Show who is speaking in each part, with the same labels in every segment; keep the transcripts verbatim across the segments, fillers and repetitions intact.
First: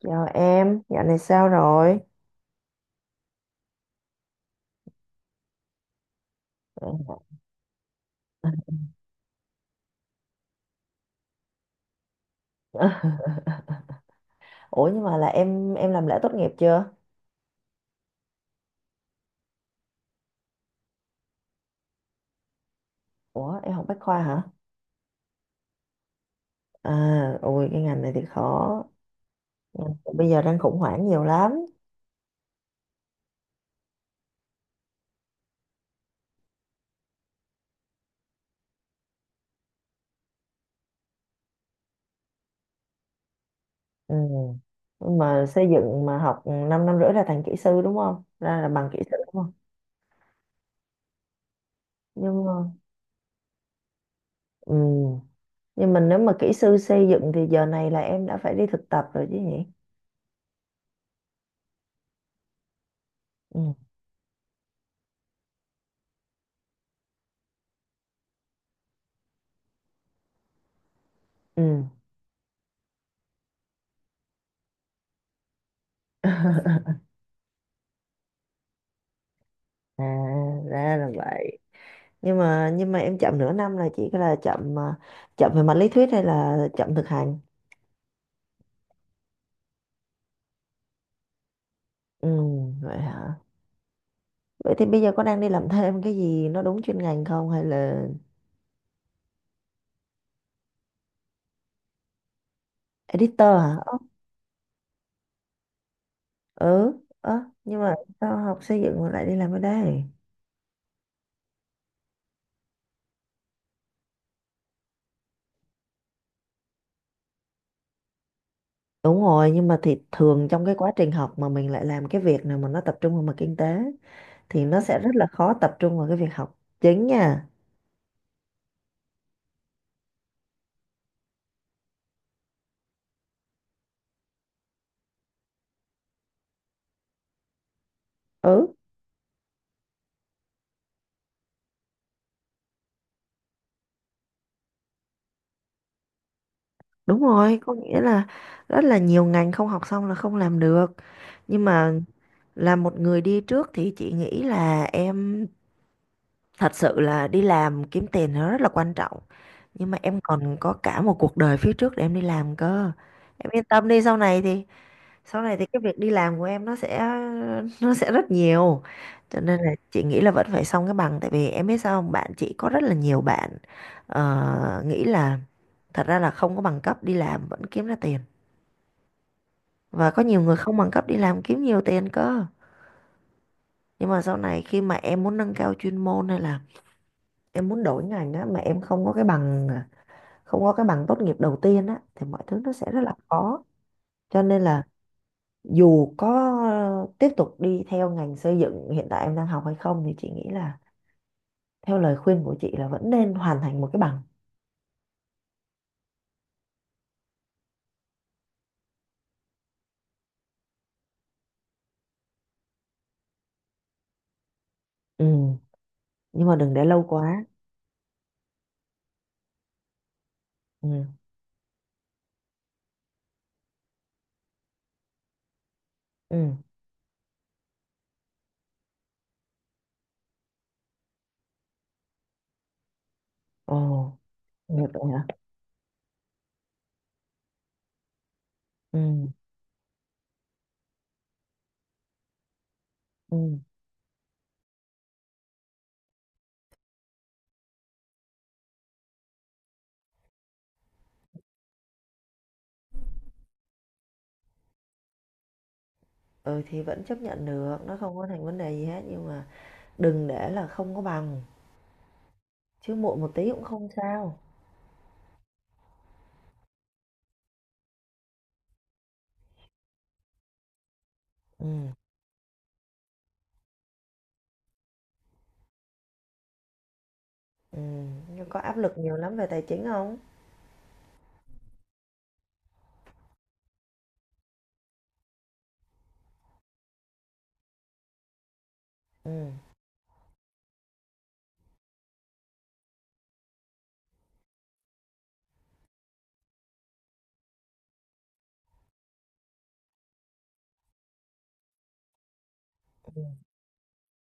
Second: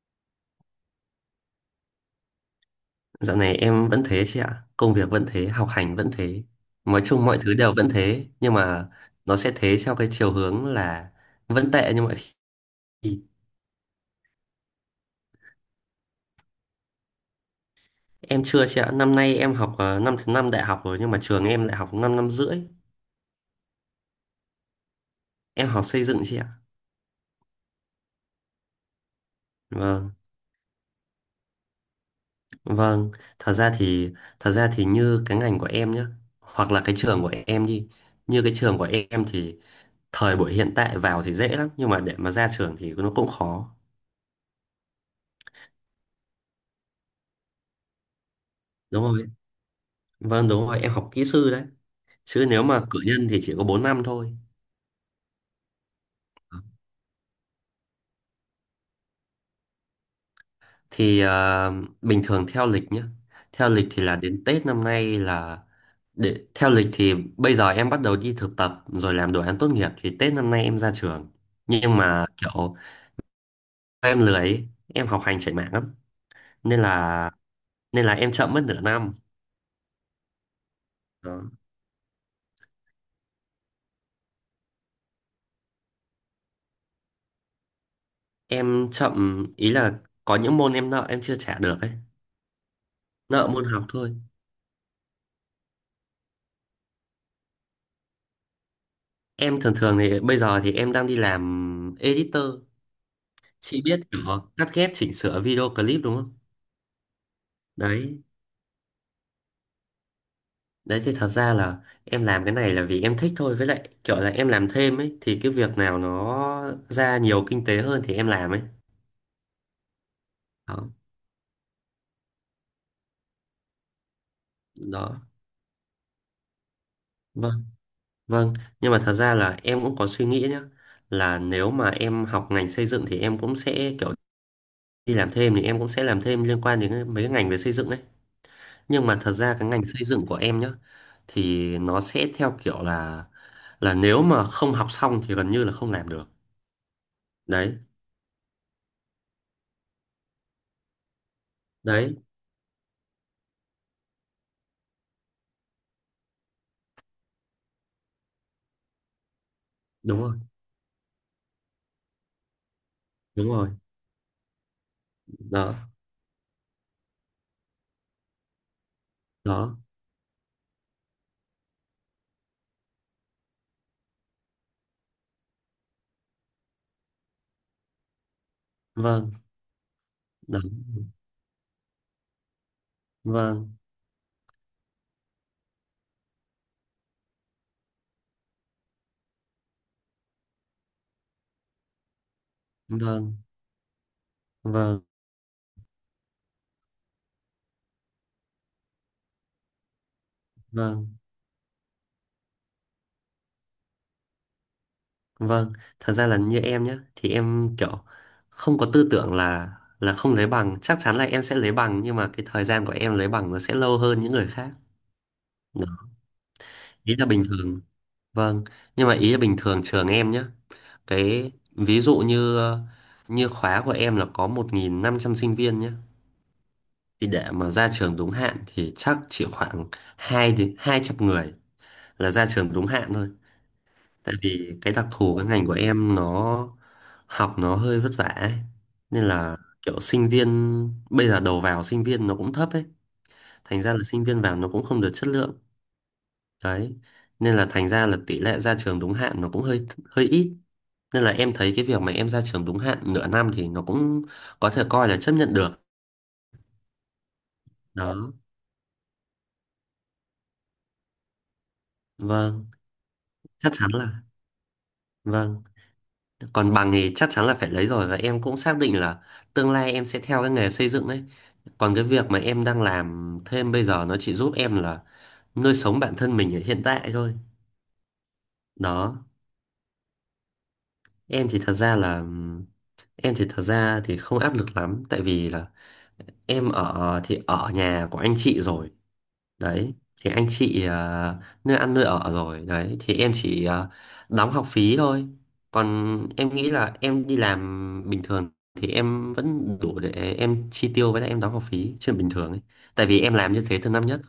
Speaker 1: Chào em, dạo này sao rồi?
Speaker 2: Dạo này em vẫn thế chị ạ, công việc vẫn thế, học hành vẫn thế. Nói chung mọi thứ đều vẫn thế, nhưng mà nó sẽ thế theo cái chiều hướng là vẫn tệ như mọi khi.
Speaker 1: Ủa nhưng mà là em em làm lễ tốt nghiệp chưa?
Speaker 2: Em chưa chị ạ, năm nay em học ờ, năm thứ năm đại học rồi, nhưng mà trường em lại học 5 năm năm rưỡi.
Speaker 1: Ủa em học Bách khoa hả?
Speaker 2: Em học xây dựng chị ạ.
Speaker 1: À, ôi cái ngành này thì khó. Ngành
Speaker 2: Vâng,
Speaker 1: Bây giờ đang khủng hoảng nhiều lắm.
Speaker 2: vâng. Thật ra thì thật ra thì như cái ngành của em nhá, hoặc là cái trường của em đi. Như cái trường của em thì thời buổi hiện tại vào thì dễ lắm, nhưng mà để mà ra trường thì nó cũng khó.
Speaker 1: Ừ. Nhưng Mà xây dựng mà học 5 năm năm rưỡi là thành kỹ sư đúng không? Ra là bằng kỹ
Speaker 2: Đúng
Speaker 1: sư
Speaker 2: rồi.
Speaker 1: đúng không?
Speaker 2: Vâng, đúng rồi, em học kỹ sư đấy,
Speaker 1: Nhưng
Speaker 2: chứ
Speaker 1: mà
Speaker 2: nếu mà cử nhân thì chỉ có bốn năm thôi.
Speaker 1: ừ. Nhưng mà nếu mà kỹ sư xây dựng thì giờ này là em đã phải đi thực tập rồi chứ nhỉ?
Speaker 2: thì ờ, Bình thường theo lịch nhé, theo
Speaker 1: Ừ.
Speaker 2: lịch thì là đến Tết năm nay là, để theo lịch thì bây giờ em bắt đầu đi thực tập rồi làm đồ án tốt nghiệp thì Tết năm nay em ra trường,
Speaker 1: Ừ.
Speaker 2: nhưng mà kiểu em lười ấy, em học hành chảy mạng lắm, nên là nên là em chậm mất nửa năm.
Speaker 1: À, ra là
Speaker 2: Đó.
Speaker 1: vậy. Nhưng mà nhưng mà em chậm nửa năm là chỉ là chậm à, chậm về mặt lý thuyết hay là chậm thực hành?
Speaker 2: Em chậm ý là có những môn em nợ em chưa trả được ấy,
Speaker 1: Ừ, vậy hả?
Speaker 2: nợ môn học thôi.
Speaker 1: Vậy thì bây giờ có đang đi làm thêm cái gì nó đúng chuyên ngành không hay là
Speaker 2: Em thường thường thì bây giờ thì em đang đi làm editor.
Speaker 1: editor hả?
Speaker 2: Chị
Speaker 1: Ơ,
Speaker 2: biết nhỏ cắt ghép chỉnh sửa video clip đúng không?
Speaker 1: ừ. Ơ, nhưng mà
Speaker 2: Đấy,
Speaker 1: sao học xây dựng mà lại đi làm ở đây?
Speaker 2: đấy thì thật ra là em làm cái này là vì em thích thôi, với lại kiểu là em làm thêm ấy thì cái việc nào nó ra nhiều kinh tế hơn thì em làm ấy.
Speaker 1: Đúng rồi, nhưng mà thì thường trong cái quá
Speaker 2: Đó.
Speaker 1: trình học mà mình lại làm cái việc nào mà nó tập trung vào mặt kinh tế thì nó sẽ rất
Speaker 2: Đó.
Speaker 1: là khó tập trung vào cái việc học chính nha.
Speaker 2: Vâng, vâng, nhưng mà thật ra là em cũng có suy nghĩ nhá, là nếu mà em học ngành xây dựng thì em cũng sẽ kiểu đi làm thêm thì em cũng sẽ làm thêm liên quan đến cái- mấy cái ngành về xây dựng ấy.
Speaker 1: Ừ.
Speaker 2: Nhưng mà thật ra cái ngành xây dựng của em nhá thì nó sẽ theo kiểu là là nếu mà không học xong thì gần như là không làm được.
Speaker 1: Đúng rồi, có
Speaker 2: Đấy,
Speaker 1: nghĩa là rất là nhiều ngành không học xong là không làm được. Nhưng mà
Speaker 2: đấy,
Speaker 1: là một người đi trước thì chị nghĩ là em thật sự là đi làm kiếm tiền nó rất là quan trọng. Nhưng mà em
Speaker 2: đúng rồi,
Speaker 1: còn có cả một cuộc đời phía trước để em đi làm cơ.
Speaker 2: đúng
Speaker 1: Em yên
Speaker 2: rồi.
Speaker 1: tâm đi, sau này thì sau này thì
Speaker 2: Đó,
Speaker 1: cái việc đi làm của em nó sẽ nó sẽ rất nhiều. Cho nên là
Speaker 2: đó.
Speaker 1: chị nghĩ là vẫn phải xong cái bằng, tại vì em biết sao không? Bạn chị có rất là nhiều bạn ờ, nghĩ là thật ra là không có bằng cấp đi làm vẫn kiếm ra tiền.
Speaker 2: Vâng,
Speaker 1: Và có nhiều người
Speaker 2: đó.
Speaker 1: không bằng cấp đi làm kiếm nhiều tiền cơ.
Speaker 2: Vâng,
Speaker 1: Nhưng mà sau này khi mà em muốn nâng cao chuyên môn hay là em muốn đổi ngành á, mà em không có cái bằng à, không có cái bằng tốt nghiệp đầu tiên á, thì mọi thứ nó sẽ rất là
Speaker 2: vâng,
Speaker 1: khó. Cho nên là
Speaker 2: vâng,
Speaker 1: dù có ờ, tiếp tục đi theo ngành xây dựng hiện tại em đang học hay không, thì chị nghĩ là
Speaker 2: vâng,
Speaker 1: theo lời khuyên của chị là vẫn nên hoàn thành một cái bằng.
Speaker 2: vâng. Thật ra là như em nhá thì em kiểu không có tư tưởng là là không lấy bằng, chắc chắn là em sẽ lấy bằng nhưng mà cái thời gian của em lấy bằng nó sẽ lâu hơn những người khác.
Speaker 1: Ừ,
Speaker 2: Đó.
Speaker 1: nhưng mà đừng để lâu
Speaker 2: Ý là bình
Speaker 1: quá.
Speaker 2: thường, vâng, nhưng mà ý là bình thường trường em nhé.
Speaker 1: Ừ.
Speaker 2: Cái ví dụ như ờ, như khóa của em là có một nghìn năm trăm sinh viên nhé.
Speaker 1: Ừ.
Speaker 2: Thì để mà ra trường đúng hạn thì chắc chỉ khoảng hai đến hai trăm người là ra trường đúng hạn thôi.
Speaker 1: Ồ,
Speaker 2: Tại vì
Speaker 1: được
Speaker 2: cái đặc
Speaker 1: rồi hả?
Speaker 2: thù cái ngành của em nó học nó hơi vất vả ấy. Nên
Speaker 1: Ừ.
Speaker 2: là kiểu sinh viên bây giờ đầu vào sinh viên nó cũng thấp ấy.
Speaker 1: Ừ.
Speaker 2: Thành ra là sinh viên vào nó cũng không được chất lượng. Đấy. Nên là thành ra là tỷ lệ ra trường đúng hạn nó cũng hơi hơi ít. Nên là em thấy cái việc mà em ra trường đúng hạn nửa năm thì nó cũng có thể coi là chấp nhận được.
Speaker 1: Ừ thì vẫn chấp nhận được, nó không có
Speaker 2: Đó.
Speaker 1: thành vấn đề gì hết, nhưng mà đừng để là không có bằng,
Speaker 2: Vâng,
Speaker 1: chứ muộn một tí cũng
Speaker 2: chắc
Speaker 1: không
Speaker 2: chắn là,
Speaker 1: sao.
Speaker 2: vâng. Còn bằng thì chắc chắn là phải lấy rồi và em cũng xác định là tương lai em sẽ theo cái nghề xây dựng ấy.
Speaker 1: Ừ,
Speaker 2: Còn cái việc mà em đang làm thêm bây giờ nó chỉ giúp em là nuôi sống bản thân mình ở hiện tại thôi.
Speaker 1: ừm, nhưng có áp lực nhiều
Speaker 2: Đó,
Speaker 1: lắm về tài chính không?
Speaker 2: em thì thật ra là em thì thật ra thì không áp lực lắm tại vì là em ở thì ở nhà của anh chị rồi,
Speaker 1: Ừ,
Speaker 2: đấy thì anh chị ờ, nơi ăn nơi ở rồi, đấy thì em chỉ ờ, đóng học phí thôi, còn em nghĩ là em đi làm bình thường thì em vẫn đủ để em chi tiêu với lại em đóng học phí chuyện bình thường ấy, tại vì
Speaker 1: ừ,
Speaker 2: em làm như thế từ năm nhất,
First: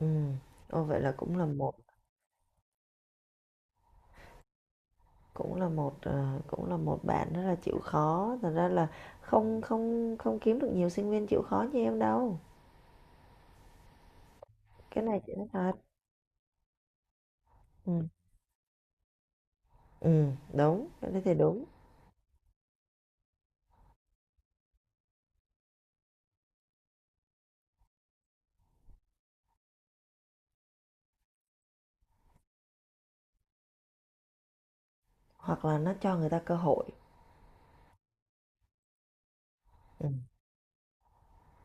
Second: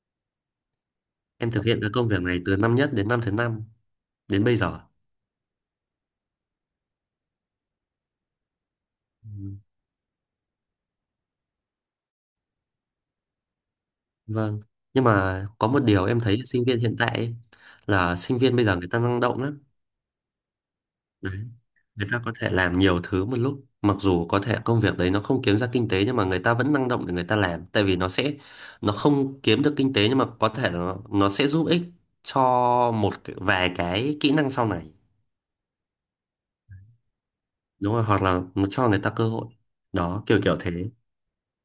Speaker 1: ừm. Ô, vậy là cũng là
Speaker 2: em thực
Speaker 1: một,
Speaker 2: hiện cái công việc này từ năm nhất đến năm thứ năm đến bây giờ.
Speaker 1: cũng là một, ờ, cũng là một bạn rất là chịu khó. Thật ra là
Speaker 2: Ừ,
Speaker 1: không không không kiếm được nhiều sinh viên chịu khó như em đâu.
Speaker 2: vâng,
Speaker 1: Cái
Speaker 2: nhưng
Speaker 1: này chị
Speaker 2: mà
Speaker 1: nói
Speaker 2: có
Speaker 1: thật.
Speaker 2: một điều em thấy sinh viên hiện tại ấy,
Speaker 1: Ừ,
Speaker 2: là sinh viên bây giờ người ta năng động lắm,
Speaker 1: ừm, đúng, cái đấy thì đúng.
Speaker 2: người ta có thể làm nhiều thứ một lúc mặc dù có thể công việc đấy nó không kiếm ra kinh tế nhưng mà người ta vẫn năng động để người ta làm, tại vì nó sẽ, nó không kiếm được kinh tế nhưng mà có thể nó, nó sẽ giúp ích cho một cái- vài cái kỹ năng sau này.
Speaker 1: Hoặc là nó cho người ta cơ hội,
Speaker 2: Đúng rồi, hoặc là nó cho người ta cơ hội,
Speaker 1: ừm,
Speaker 2: đó kiểu kiểu thế, nên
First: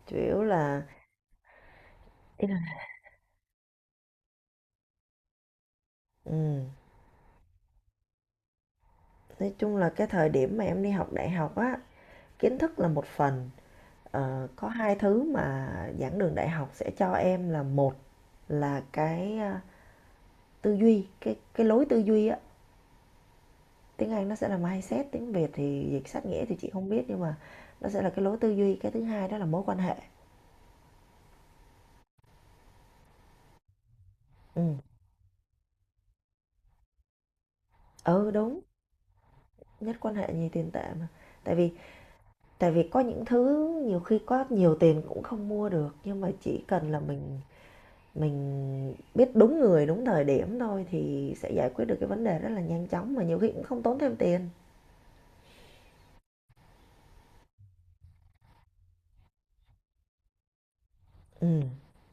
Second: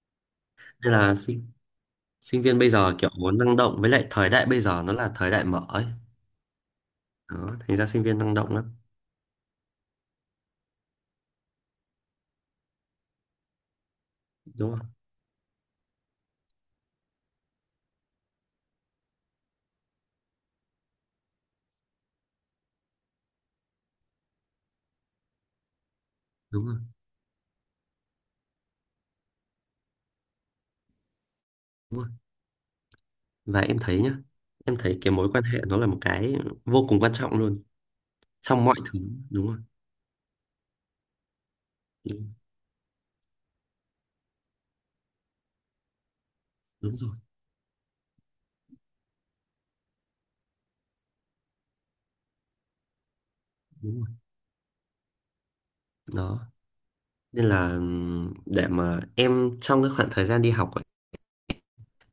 Speaker 1: chủ yếu là
Speaker 2: là sinh sinh
Speaker 1: ý là,
Speaker 2: viên bây giờ kiểu muốn năng động với lại thời đại bây giờ nó là thời đại mở ấy,
Speaker 1: ừm,
Speaker 2: đó thành ra sinh viên năng động lắm.
Speaker 1: nói chung là cái thời điểm mà em đi học đại học á, kiến thức là một phần. Ờ, có
Speaker 2: Đúng không?
Speaker 1: hai thứ mà giảng đường đại học sẽ cho em là: một là cái, à, tư duy, cái cái lối tư duy á, tiếng Anh nó sẽ là mindset, tiếng Việt thì dịch sát nghĩa thì
Speaker 2: Đúng
Speaker 1: chị
Speaker 2: rồi,
Speaker 1: không biết, nhưng mà nó sẽ là cái lối tư duy; cái thứ hai đó là mối quan hệ.
Speaker 2: đúng rồi, và em thấy nhá,
Speaker 1: Ừ.
Speaker 2: em thấy cái mối quan hệ nó là một cái vô cùng quan trọng luôn
Speaker 1: Ừ, đúng.
Speaker 2: trong mọi thứ, đúng rồi,
Speaker 1: Nhất quan hệ nhì tiền tệ mà. tại vì
Speaker 2: đúng,
Speaker 1: tại vì có những thứ nhiều khi có nhiều tiền cũng không mua được, nhưng mà chỉ cần
Speaker 2: đúng
Speaker 1: là
Speaker 2: rồi,
Speaker 1: mình mình biết đúng người đúng thời điểm thôi thì sẽ giải quyết được cái vấn đề rất là nhanh chóng, mà nhiều khi cũng không
Speaker 2: đúng
Speaker 1: tốn
Speaker 2: rồi.
Speaker 1: thêm tiền.
Speaker 2: Đó nên là, ừm, để mà em trong cái khoảng thời gian đi học ấy,
Speaker 1: Ừ.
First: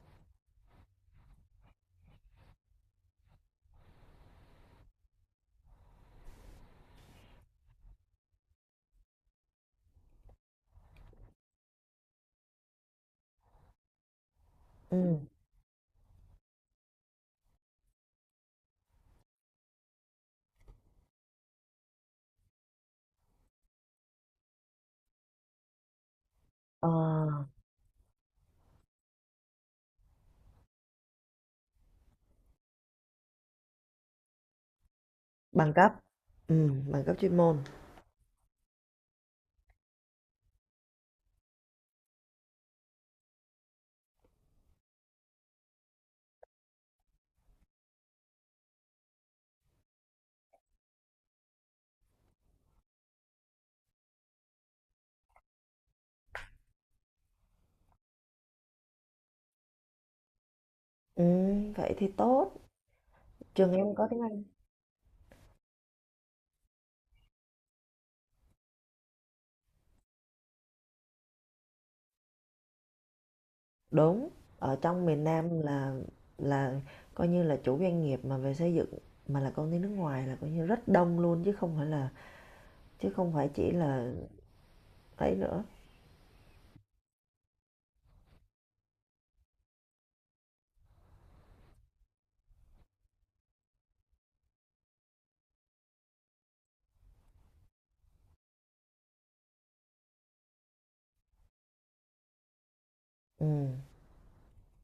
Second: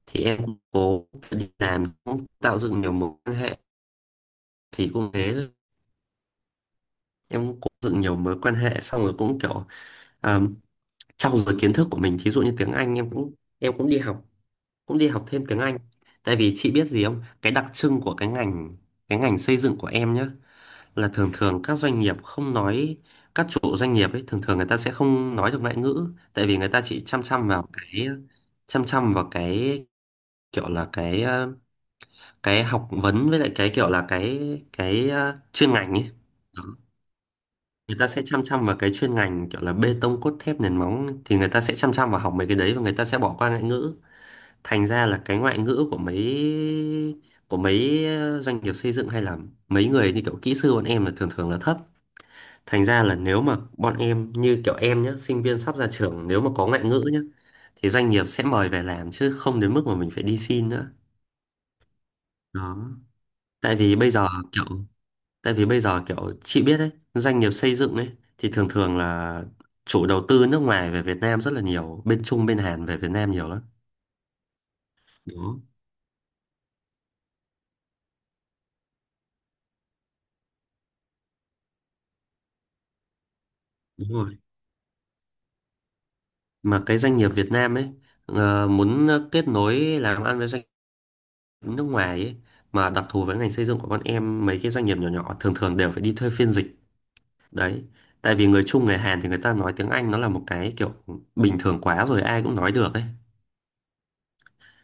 Speaker 2: thì em cũng cố đi làm cũng tạo dựng nhiều mối quan hệ thì cũng thế thôi. Em cũng cố dựng nhiều mối quan hệ xong rồi cũng kiểu um, trau dồi kiến thức của mình, thí dụ như tiếng Anh em cũng, em cũng đi học, cũng đi
Speaker 1: Ừm,
Speaker 2: học thêm tiếng Anh. Tại vì chị biết gì không, cái đặc trưng của cái ngành cái ngành xây dựng của em nhá là thường thường các doanh nghiệp không nói, các chủ doanh nghiệp ấy thường thường người ta sẽ không nói được ngoại ngữ, tại vì người ta
Speaker 1: ờ,
Speaker 2: chỉ chăm chăm vào cái chăm chăm vào cái kiểu là cái ờ, cái học vấn với lại cái kiểu là cái cái ờ, chuyên
Speaker 1: bằng cấp.
Speaker 2: ngành ấy. Đó,
Speaker 1: Ừm, bằng cấp chuyên môn.
Speaker 2: người ta sẽ chăm chăm vào cái chuyên ngành kiểu là bê tông cốt thép nền móng, thì người ta sẽ chăm chăm vào học mấy cái đấy và người ta sẽ bỏ qua ngoại ngữ. Thành ra là cái ngoại ngữ của mấy, của mấy ờ, doanh nghiệp xây dựng hay là mấy người như kiểu kỹ sư bọn em là thường thường là thấp. Thành ra là nếu mà bọn em như kiểu em nhé, sinh viên sắp ra trường nếu mà có ngoại ngữ nhé, thì doanh nghiệp sẽ mời về làm chứ không đến mức mà mình phải đi xin nữa.
Speaker 1: Ừm, vậy thì tốt,
Speaker 2: Đó.
Speaker 1: trường
Speaker 2: Tại
Speaker 1: em
Speaker 2: vì
Speaker 1: có
Speaker 2: bây
Speaker 1: tiếng
Speaker 2: giờ
Speaker 1: Anh.
Speaker 2: kiểu tại vì bây giờ kiểu chị biết đấy, doanh nghiệp xây dựng ấy thì thường thường là chủ đầu tư nước ngoài về Việt Nam rất là nhiều, bên Trung bên Hàn về Việt Nam nhiều lắm.
Speaker 1: Đúng, ở trong miền Nam
Speaker 2: Đó,
Speaker 1: là là coi như là chủ doanh nghiệp mà về xây dựng mà là công ty nước ngoài là coi như rất đông luôn, chứ không phải là chứ không phải chỉ
Speaker 2: đúng
Speaker 1: là
Speaker 2: rồi.
Speaker 1: ấy nữa.
Speaker 2: Mà cái doanh nghiệp Việt Nam ấy ờ, muốn kết nối làm ăn với doanh nghiệp nước ngoài ấy, mà đặc thù với ngành xây dựng của bọn em mấy cái doanh nghiệp nhỏ nhỏ thường thường đều phải đi thuê phiên dịch đấy, tại vì người Trung người Hàn thì người ta nói tiếng Anh nó là một cái kiểu bình thường quá rồi ai cũng nói được ấy.
Speaker 1: Ừm,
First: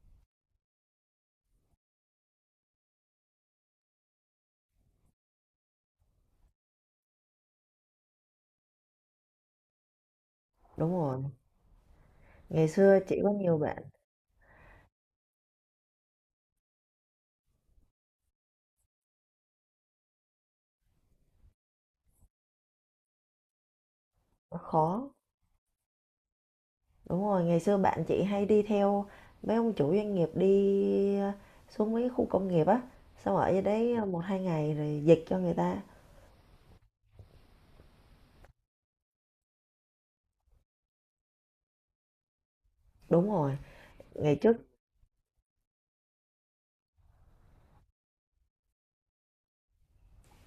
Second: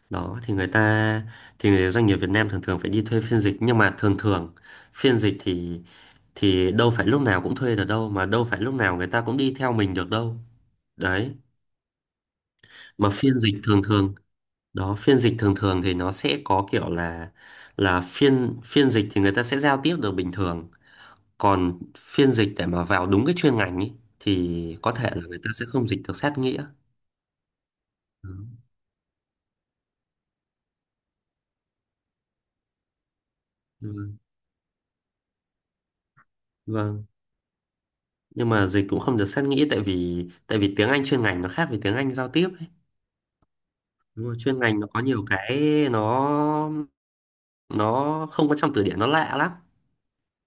Speaker 2: Đó thì người ta, thì người doanh nghiệp Việt Nam thường thường phải đi thuê phiên dịch, nhưng mà thường thường phiên dịch thì thì đâu phải lúc nào cũng thuê được đâu mà đâu phải lúc nào người ta cũng đi theo mình được đâu.
Speaker 1: đúng rồi.
Speaker 2: Đấy,
Speaker 1: Ngày xưa
Speaker 2: mà
Speaker 1: chị có
Speaker 2: phiên dịch
Speaker 1: nhiều
Speaker 2: thường
Speaker 1: bạn.
Speaker 2: thường, đó phiên dịch thường thường thì nó sẽ có kiểu là là phiên phiên dịch thì người ta sẽ giao tiếp được bình thường, còn phiên dịch để mà vào đúng cái chuyên ngành ý,
Speaker 1: Nó
Speaker 2: thì có thể
Speaker 1: khó.
Speaker 2: là người ta sẽ không dịch được sát nghĩa.
Speaker 1: Đúng rồi, ngày xưa bạn chị
Speaker 2: Ừ,
Speaker 1: hay đi theo mấy ông chủ doanh nghiệp đi, ờ, xuống mấy khu công nghiệp á, xong ở dưới đấy ờ,
Speaker 2: vâng,
Speaker 1: một hai ngày rồi dịch cho người ta.
Speaker 2: vâng. Nhưng mà dịch cũng không được sát nghĩa tại vì tại vì tiếng Anh chuyên ngành nó khác với tiếng Anh giao tiếp ấy.
Speaker 1: Đúng rồi,
Speaker 2: Đúng
Speaker 1: ngày
Speaker 2: rồi,
Speaker 1: trước.
Speaker 2: chuyên ngành nó có nhiều cái, nó nó không có trong từ điển nó lạ lắm.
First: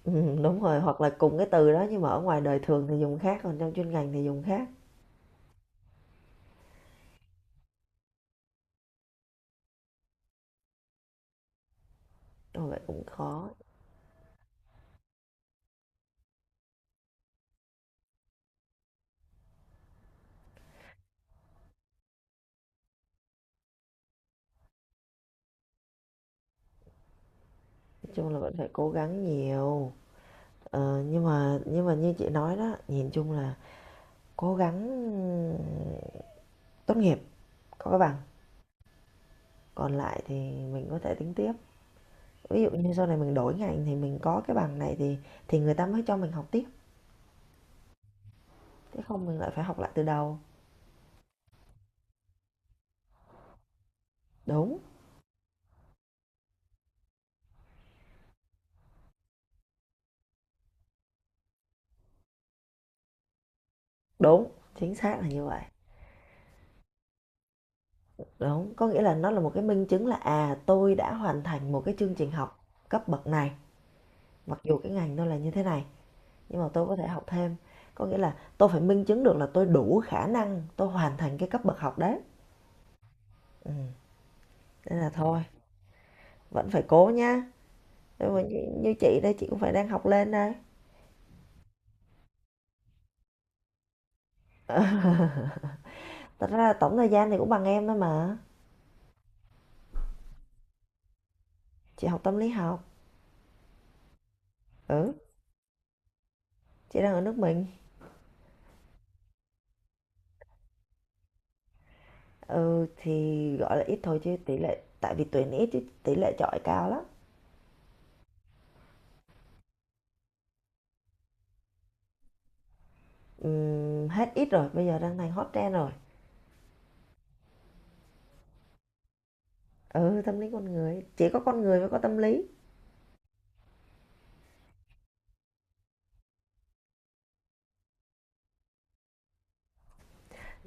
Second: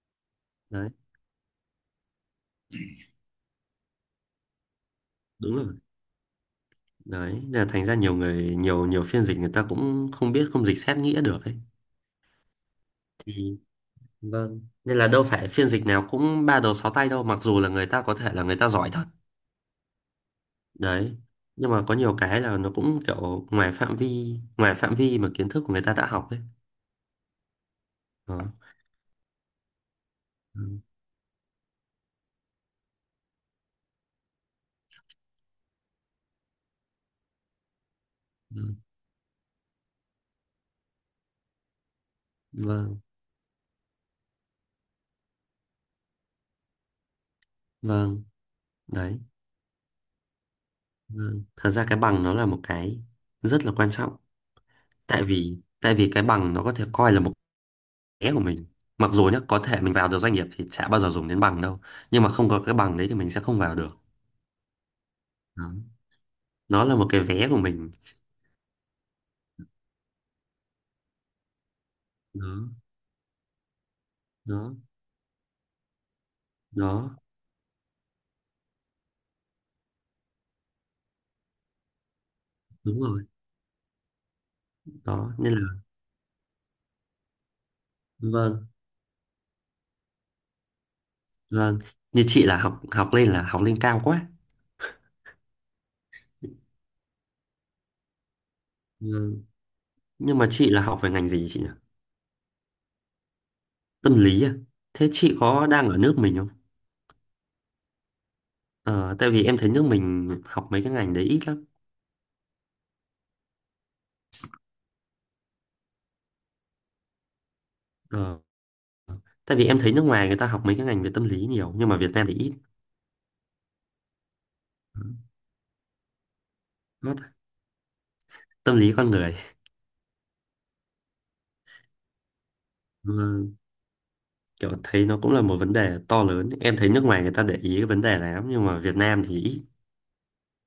Speaker 1: Ừm, đúng rồi,
Speaker 2: Đấy,
Speaker 1: hoặc là cùng cái từ đó nhưng mà ở ngoài đời thường thì dùng khác, còn trong chuyên ngành thì dùng khác.
Speaker 2: đúng rồi, đấy nên là thành ra nhiều người nhiều nhiều phiên dịch người ta cũng không biết, không dịch sát nghĩa được ấy,
Speaker 1: Rồi vậy cũng khó,
Speaker 2: thì vâng, nên là đâu phải phiên dịch nào cũng ba đầu sáu tay đâu, mặc dù là người ta có thể là người ta giỏi thật đấy, nhưng mà có nhiều cái là nó cũng kiểu ngoài phạm vi ngoài phạm vi mà kiến thức của người ta đã học ấy.
Speaker 1: nói chung
Speaker 2: Đó.
Speaker 1: là vẫn phải cố gắng nhiều.
Speaker 2: Ừ,
Speaker 1: Ờ, nhưng mà nhưng mà như chị nói đó, nhìn chung là cố gắng tốt nghiệp, có cái bằng,
Speaker 2: ừ,
Speaker 1: còn lại thì mình có thể tính tiếp. Ví dụ như
Speaker 2: vâng,
Speaker 1: sau này mình đổi ngành thì mình có cái bằng này thì thì người ta mới cho mình học tiếp,
Speaker 2: vâng.
Speaker 1: chứ
Speaker 2: Đấy,
Speaker 1: không mình lại phải học lại từ đầu.
Speaker 2: vâng, thật ra cái bằng nó là một cái rất là quan trọng,
Speaker 1: Đúng,
Speaker 2: tại vì tại vì cái bằng nó có thể coi là một cái của mình, mặc dù nhá có thể mình vào được doanh nghiệp thì chả bao giờ dùng đến bằng đâu nhưng mà không có cái bằng đấy thì mình sẽ không vào được.
Speaker 1: đúng, chính xác là như vậy.
Speaker 2: Đó. Nó là một cái vé của mình.
Speaker 1: Đúng, có nghĩa là nó là một cái minh chứng là, à, tôi đã hoàn thành một cái chương trình
Speaker 2: Đó,
Speaker 1: học cấp bậc này, mặc
Speaker 2: đó,
Speaker 1: dù cái ngành tôi là như thế này, nhưng mà tôi có thể
Speaker 2: đó,
Speaker 1: học thêm. Có nghĩa là tôi phải minh chứng được là tôi đủ khả năng tôi hoàn thành cái cấp bậc học đấy.
Speaker 2: đúng rồi.
Speaker 1: Ừm, Nên là
Speaker 2: Đó
Speaker 1: thôi,
Speaker 2: nên là,
Speaker 1: vẫn phải cố nhá. như,
Speaker 2: vâng,
Speaker 1: như chị đây, chị cũng phải đang học lên đây.
Speaker 2: vâng, như chị là học học lên là học lên cao quá.
Speaker 1: Thật ra là tổng thời gian thì cũng bằng em thôi mà.
Speaker 2: Ừ. Nhưng mà chị là học về ngành gì chị nhỉ?
Speaker 1: Chị học tâm lý học.
Speaker 2: Tâm lý à? Thế
Speaker 1: Ừ,
Speaker 2: chị có đang ở nước mình không?
Speaker 1: chị đang ở nước mình.
Speaker 2: Ờ, tại vì em thấy nước mình học mấy cái ngành đấy ít lắm.
Speaker 1: Ừ, thì gọi là ít thôi chứ tỷ lệ, tại vì tuyển ít chứ tỷ lệ chọi cao lắm.
Speaker 2: Ờ, tại vì em thấy nước ngoài người ta học mấy cái ngành về tâm lý nhiều, nhưng mà Việt Nam thì ít.
Speaker 1: Ừm, hết ít rồi, bây giờ
Speaker 2: Ừ.
Speaker 1: đang thành hot trend rồi.
Speaker 2: Nó- Tâm lý con người.
Speaker 1: Ừ, tâm lý con người, chỉ có con người mới có tâm lý.
Speaker 2: Ừ, kiểu thấy nó cũng là một vấn đề to lớn. Em thấy nước ngoài người ta để ý cái vấn đề này lắm, nhưng mà Việt Nam thì ít.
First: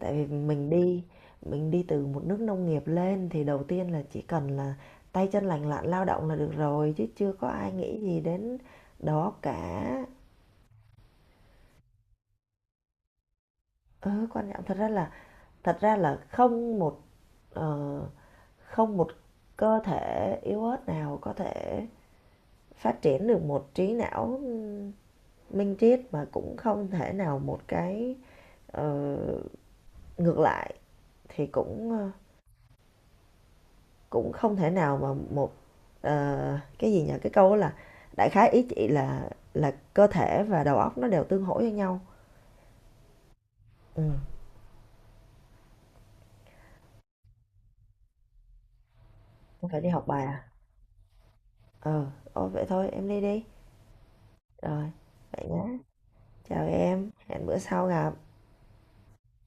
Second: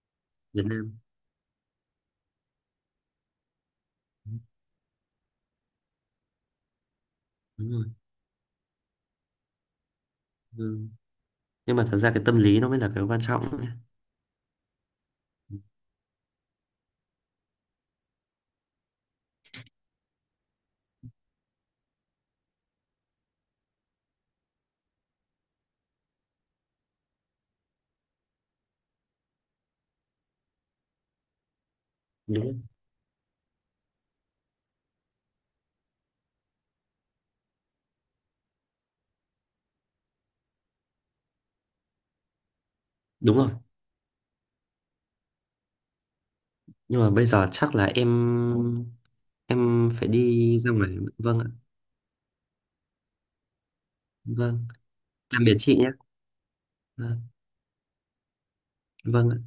Speaker 1: Tại vì
Speaker 2: Việt
Speaker 1: mình
Speaker 2: Nam.
Speaker 1: đi mình đi từ một nước nông nghiệp lên thì đầu tiên là chỉ cần là tay chân lành lặn lao động là được rồi, chứ chưa có
Speaker 2: Đúng
Speaker 1: ai
Speaker 2: rồi.
Speaker 1: nghĩ gì đến đó cả.
Speaker 2: Ừ. Nhưng mà thật ra cái tâm lý nó mới là cái quan trọng ấy.
Speaker 1: Ừ, quan trọng. Thật ra là thật ra là không một, ờ, không một cơ thể yếu ớt nào có thể phát triển được một trí não minh triết, mà cũng không thể nào một cái, ờ, ngược lại thì cũng ờ,
Speaker 2: Đúng.
Speaker 1: cũng không thể nào mà một, ờ, cái gì nhỉ, cái câu đó là, đại khái ý chị là là cơ thể và đầu óc nó đều tương hỗ với nhau.
Speaker 2: Đúng rồi.
Speaker 1: Ừ.
Speaker 2: Nhưng mà bây giờ chắc là em
Speaker 1: Em phải đi
Speaker 2: em
Speaker 1: học
Speaker 2: phải
Speaker 1: bài à?
Speaker 2: đi ra ngoài. Vâng ạ.
Speaker 1: Ờ, ôi vậy thôi em đi đi.
Speaker 2: Vâng,
Speaker 1: Rồi.
Speaker 2: tạm
Speaker 1: Vậy
Speaker 2: biệt chị
Speaker 1: nhé,
Speaker 2: nhé.
Speaker 1: chào em,
Speaker 2: Vâng,
Speaker 1: hẹn bữa sau gặp.
Speaker 2: vâng.